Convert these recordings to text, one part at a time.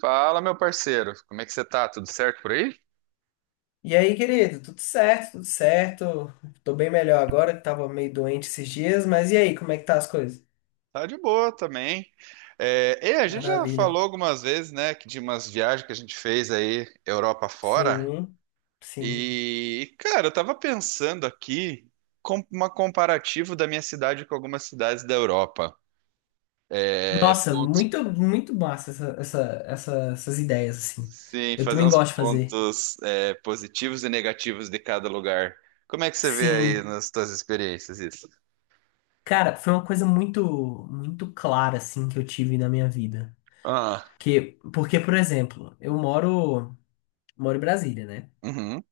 Fala, meu parceiro, como é que você tá? Tudo certo por aí? E aí, querido, tudo certo, tudo certo. Tô bem melhor agora, que tava meio doente esses dias, mas e aí, como é que tá as coisas? Tá de boa também. É, e a gente já Maravilha. falou algumas vezes, né, que de umas viagens que a gente fez aí, Europa fora. Sim, sim. E, cara, eu tava pensando aqui com uma comparativo da minha cidade com algumas cidades da Europa. É, Nossa, muito, muito massa essas ideias, assim. sim, Eu fazer também uns gosto de fazer. pontos, é, positivos e negativos de cada lugar. Como é que você vê aí Sim. nas suas experiências isso? Cara, foi uma coisa muito, muito clara, assim, que eu tive na minha vida. Ah. Porque, por exemplo, eu moro em Brasília, né? Uhum.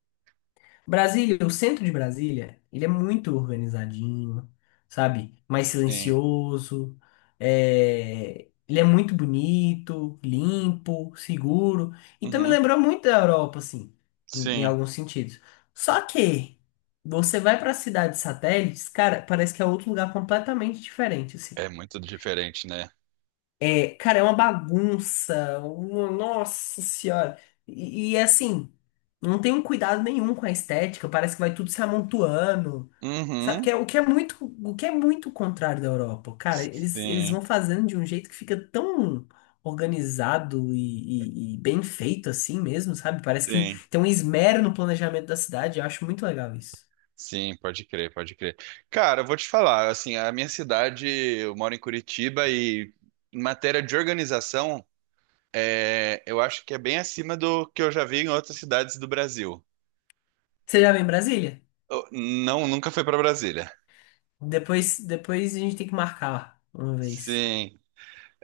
Brasília, o centro de Brasília, ele é muito organizadinho, sabe? Mais Sim. silencioso, ele é muito bonito, limpo, seguro. Então me Uhum. lembrou muito da Europa, assim, em Sim. alguns sentidos. Só que você vai para cidades satélites, cara, parece que é outro lugar completamente diferente, assim. É muito diferente, né? É, cara, é uma bagunça. Nossa senhora. E, assim, não tem um cuidado nenhum com a estética. Parece que vai tudo se amontoando. Sabe? Uhum. O que é muito contrário da Europa. Cara, eles Sim, vão fazendo de um jeito que fica tão organizado e bem feito assim mesmo, sabe? Parece que sim. tem um esmero no planejamento da cidade. Eu acho muito legal isso. Sim, pode crer, pode crer. Cara, eu vou te falar, assim, a minha cidade, eu moro em Curitiba e em matéria de organização, é, eu acho que é bem acima do que eu já vi em outras cidades do Brasil. Você já vem em Brasília? Não, nunca fui para Brasília. Depois, a gente tem que marcar uma vez. Sim,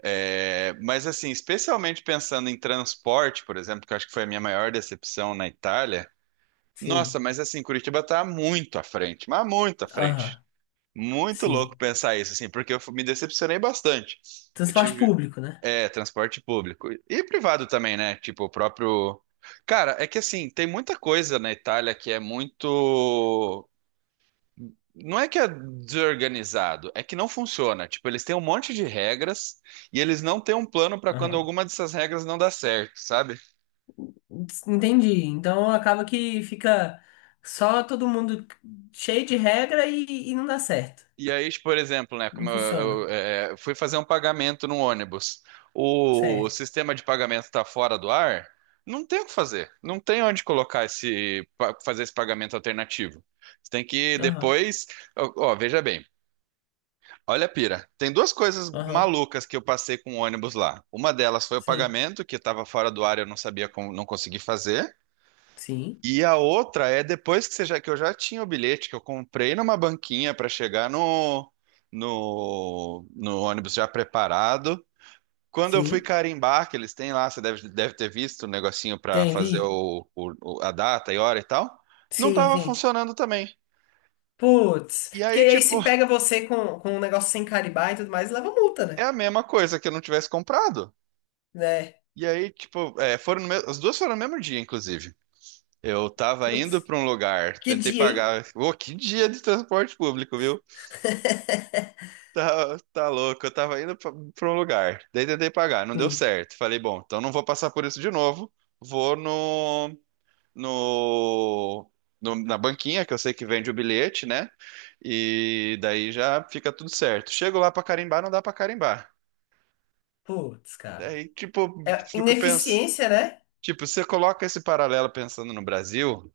é, mas assim, especialmente pensando em transporte, por exemplo, que eu acho que foi a minha maior decepção na Itália. Sim. Nossa, mas assim, Curitiba tá muito à frente, mas muito à frente. Aham. Muito louco Sim. pensar isso, assim, porque me decepcionei bastante. Eu Transporte tive, público, né? é, transporte público e privado também, né? Tipo, o próprio. Cara, é que assim, tem muita coisa na Itália que é muito. Não é que é desorganizado, é que não funciona. Tipo, eles têm um monte de regras e eles não têm um plano para quando Aham. alguma dessas regras não dá certo, sabe? Entendi. Então acaba que fica só todo mundo cheio de regra e não dá certo. E aí, tipo, por exemplo, né, como Não funciona. eu, é, fui fazer um pagamento no ônibus, o Certo. sistema de pagamento está fora do ar, não tem o que fazer, não tem onde colocar fazer esse pagamento alternativo. Você tem que Aham. depois, ó, ó, veja bem, olha a pira, tem duas coisas Aham. malucas que eu passei com o ônibus lá. Uma delas foi o Sim. pagamento que estava fora do ar, e eu não sabia como, não consegui fazer. Sim. E a outra é depois que, que eu já tinha o bilhete, que eu comprei numa banquinha para chegar no ônibus já preparado. Quando eu fui Sim. carimbar, que eles têm lá, você deve ter visto o negocinho para Tem, fazer vi? A data e hora e tal, não Sim, estava sim. funcionando também. Putz. E Porque aí, aí tipo, se pega você com um negócio sem carimbar e tudo mais, leva multa, é né? a mesma coisa que eu não tivesse comprado. Né? E aí, tipo, é, foram no me- as duas foram no mesmo dia, inclusive. Eu tava indo Putz. para um lugar, Que tentei dia, hein? pagar. Ô, que dia de transporte público, viu? Tá, tá louco, eu tava indo pra um lugar, daí tentei pagar, não deu Sim. certo. Falei, bom, então não vou passar por isso de novo, vou no, na banquinha, que eu sei que vende o bilhete, né? E daí já fica tudo certo. Chego lá pra carimbar, não dá pra carimbar. Putz, cara. Daí, tipo, É fico pensando, ineficiência, né? tipo, você coloca esse paralelo pensando no Brasil.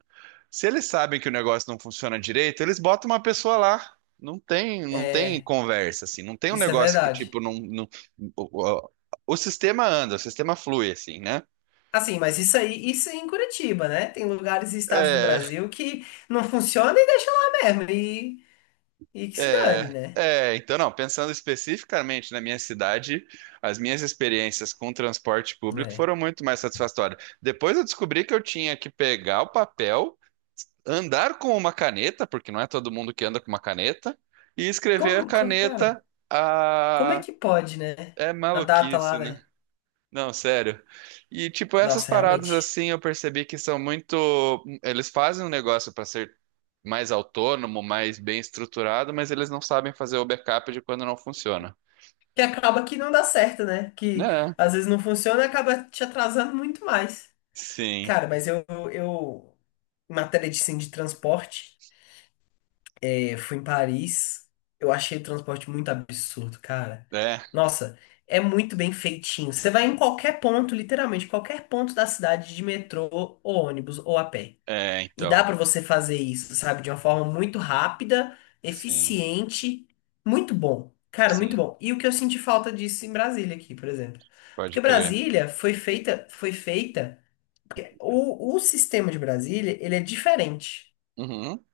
Se eles sabem que o negócio não funciona direito, eles botam uma pessoa lá. Não tem, não tem É. conversa, assim. Não tem um Isso é negócio que, verdade. tipo, o, o- o sistema anda, o sistema flui, assim, né? Assim, mas isso aí, isso é em Curitiba, né? Tem lugares e estados do É, Brasil que não funciona e deixa lá mesmo. E que se dane, é, né? é. Então, não, pensando especificamente na minha cidade, as minhas experiências com transporte público É. foram muito mais satisfatórias. Depois eu descobri que eu tinha que pegar o papel, andar com uma caneta, porque não é todo mundo que anda com uma caneta, e escrever a Cara, caneta. como é que pode, né? É A data lá, maluquice, né? né? Não, sério. E tipo, essas Nossa, paradas realmente. assim, eu percebi que são muito, eles fazem um negócio para ser mais autônomo, mais bem estruturado, mas eles não sabem fazer o backup de quando não funciona. Que acaba que não dá certo, né? Que Né? às vezes não funciona e acaba te atrasando muito mais. Sim. Cara, mas eu, em matéria de, assim, de transporte. Eu fui em Paris, eu achei o transporte muito absurdo, cara. É, Nossa, é muito bem feitinho. Você vai em qualquer ponto, literalmente, qualquer ponto da cidade de metrô, ou ônibus, ou a pé. é, E dá então. pra você fazer isso, sabe? De uma forma muito rápida, Sim. eficiente, muito bom. Cara, muito Sim, bom. E o que eu senti falta disso em Brasília aqui, por exemplo. pode Porque crer. Brasília foi feita, porque o sistema de Brasília, ele é diferente. Uhum.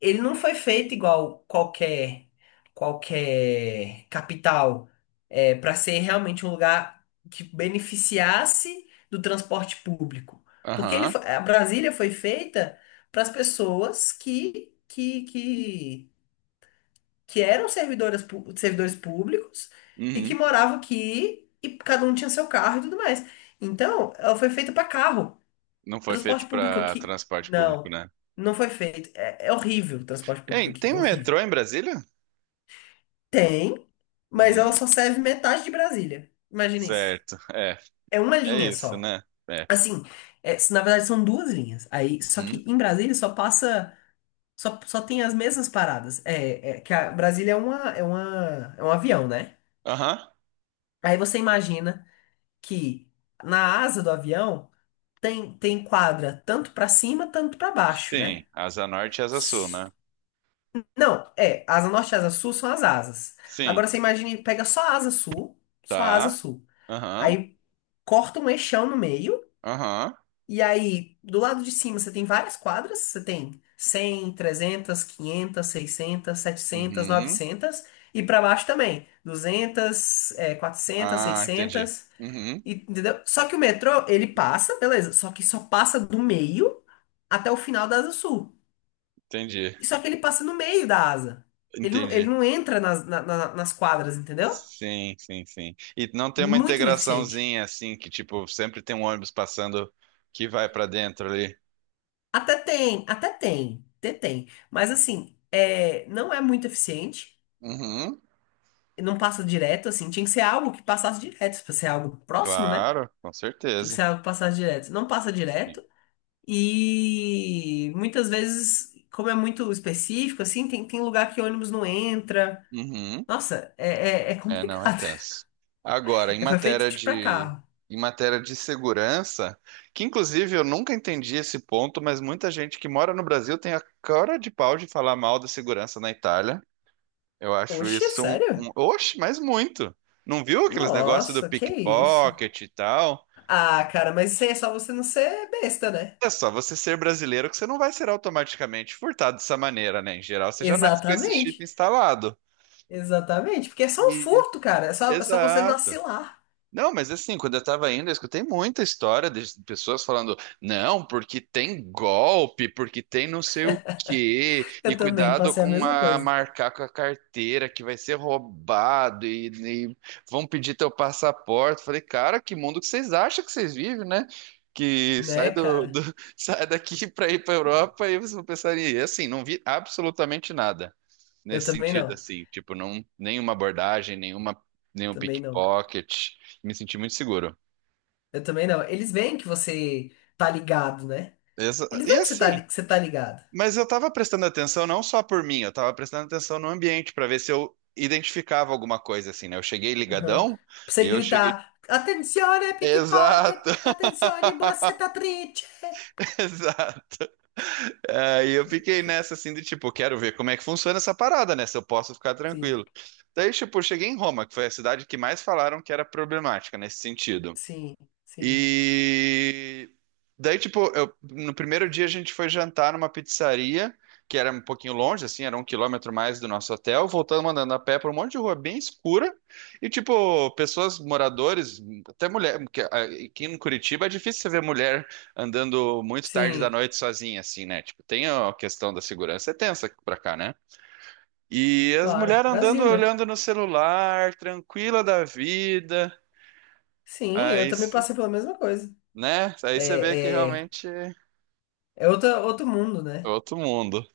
Ele não foi feito igual qualquer capital para ser realmente um lugar que beneficiasse do transporte público. Porque Aham. A Brasília foi feita para as pessoas que eram servidores públicos e que Uhum. moravam aqui e cada um tinha seu carro e tudo mais. Então, ela foi feita para carro. Não foi feito Transporte público para aqui, transporte público, não. né? Não foi feito. É. É horrível o transporte público Ei, aqui, tem horrível. metrô em Brasília? Tem, mas ela Uhum. só serve metade de Brasília. Imagina isso. Certo. É, É uma é linha isso, só. né? É. Assim, na verdade são duas linhas. Aí, só que Uhum. em Brasília só tem as mesmas paradas. É, que a Brasília é um avião, né? Aham. Aí você imagina que na asa do avião tem quadra tanto para cima, tanto para baixo, né? Sim, asa norte e asa sul, S- né? Não, asa norte e asa sul são as asas. Sim, Agora você imagina, pega só a asa sul, só a asa tá. sul. Aham, Aí corta um eixão no meio, aham, e aí do lado de cima você tem várias quadras, você tem 100, 300, 500, 600, 700, uhum. 900 e pra baixo também, 200, 400, Ah, entendi. 600, Uhum, entendeu? Só que o metrô, ele passa, beleza, só que só passa do meio até o final da Asa Sul. entendi, E só que ele passa no meio da asa. Ele não, ele entendi. não entra nas quadras, entendeu? Sim, sim, sim. E não tem uma Muito ineficiente. integraçãozinha assim, que tipo, sempre tem um ônibus passando que vai pra dentro ali. Até tem, até tem, até tem. Mas assim, não é muito eficiente, Uhum, não passa direto, assim, tinha que ser algo que passasse direto, pra ser algo próximo, né? claro, com Tinha que ser certeza. algo que passasse direto. Não passa Sim. direto, e muitas vezes, como é muito específico, assim, tem lugar que ônibus não entra. Uhum. Nossa, é É, não, é complicado. tenso. Agora, É, foi feito tipo pra carro. em matéria de segurança, que inclusive eu nunca entendi esse ponto, mas muita gente que mora no Brasil tem a cara de pau de falar mal da segurança na Itália. Eu acho Oxe, isso um, sério? um... Oxe, mas muito. Não viu aqueles negócios do Nossa, que isso. pickpocket e tal? Ah, cara, mas isso aí é só você não ser besta, né? É só você ser brasileiro que você não vai ser automaticamente furtado dessa maneira, né? Em geral, você já nasce com esse chip Exatamente. instalado. Exatamente, porque é só um E... furto, cara. É só você Exato. vacilar. Não, mas assim, quando eu tava indo, eu escutei muita história de pessoas falando, não, porque tem golpe, porque tem não sei o quê, e Eu também cuidado passei a com mesma a coisa, marcar com a carteira que vai ser roubado e vão pedir teu passaporte. Falei, cara, que mundo que vocês acham que vocês vivem, né? Que sai né, cara? Sai daqui para ir para Europa e vocês vão pensar, e assim, não vi absolutamente nada Eu nesse também sentido, não. assim, tipo, não, nenhuma abordagem, nenhuma, nenhum Também não. pickpocket. Me senti muito seguro. Eu também não. Eles veem que você tá ligado, né? Eles E veem assim, que você tá ligado. mas eu tava prestando atenção não só por mim, eu tava prestando atenção no ambiente pra ver se eu identificava alguma coisa, assim, né? Eu cheguei Uhum. Pra ligadão e você eu cheguei. gritar, attenzione Exato! pickpocket, attenzione triste. Exato. Aí eu fiquei nessa assim de tipo, quero ver como é que funciona essa parada, né? Se eu posso ficar Sim, tranquilo. Daí, tipo, eu cheguei em Roma, que foi a cidade que mais falaram que era problemática nesse sentido. sim, sim, E daí, tipo, no primeiro dia a gente foi jantar numa pizzaria, que era um pouquinho longe, assim, era 1 km mais do nosso hotel, voltando andando a pé por um monte de rua bem escura, e, tipo, pessoas, moradores, até mulher, porque ah, aqui em Curitiba é difícil você ver mulher andando muito tarde da sim, noite sozinha, assim, né? Tipo, tem a questão da segurança, é tensa pra cá, né? E as claro. mulheres andando, Brasil, né? olhando no celular, tranquila da vida. Sim, eu Aí, também passei pela mesma coisa. né? Aí você vê que É, é, realmente é é outro mundo, né? outro mundo.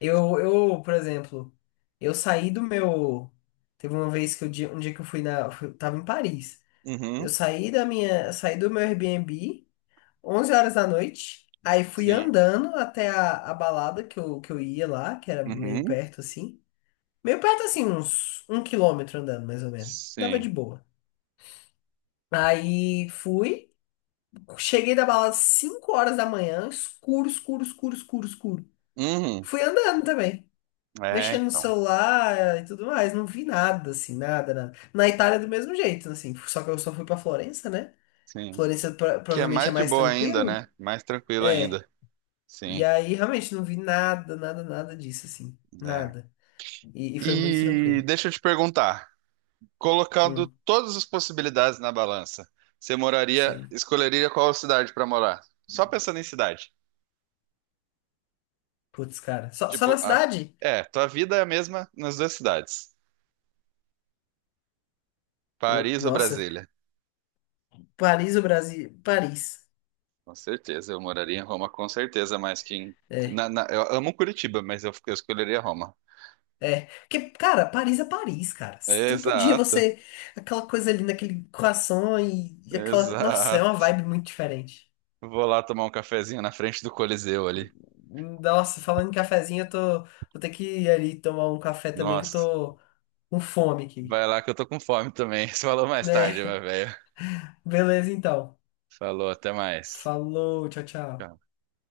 Eu, por exemplo, eu saí do meu. Teve uma vez que um dia que eu tava em Paris. Eu Uhum, saí da minha. Saí do meu Airbnb, 11 horas da noite. Aí fui sim. andando até a balada que eu ia lá, que era meio Uhum, perto assim. Meio perto assim, uns 1 quilômetro andando, mais ou menos. Dava de sim. boa. Aí fui. Cheguei da balada às 5 horas da manhã, escuro, escuro, escuro, escuro, escuro. Uhum. Fui andando também, É, mexendo no então, celular e tudo mais. Não vi nada, assim, nada, nada. Na Itália, do mesmo jeito, assim. Só que eu só fui pra Florença, né? sim. Florença Que é provavelmente é mais de mais boa ainda, tranquilo. né? Mais tranquilo É. ainda. E Sim, aí, realmente, não vi nada, nada, nada disso, assim. né? Nada. E foi muito E tranquilo. deixa eu te perguntar, colocando Hum, todas as possibilidades na balança, você moraria, sim. escolheria qual cidade para morar? Só pensando em cidade. Putz, cara. Só na Tipo, cidade? é, tua vida é a mesma nas duas cidades, Pô, Paris ou nossa. Brasília. Paris, o Brasil. Paris. Com certeza, eu moraria em Roma, com certeza, mas quem. É. Eu amo Curitiba, mas eu escolheria Roma. É, porque, cara, Paris é Paris, cara. Todo dia Exato, você. Aquela coisa ali naquele croissant e aquela. Nossa, é exato. uma vibe muito diferente. Vou lá tomar um cafezinho na frente do Coliseu ali. Nossa, falando em cafezinho, eu tô. Vou ter que ir ali tomar um café também, que eu Nossa, tô com fome aqui. vai lá que eu tô com fome também. falou mais tarde, É, meu velho. beleza então. Falou, até mais. Falou, tchau, tchau. Tchau.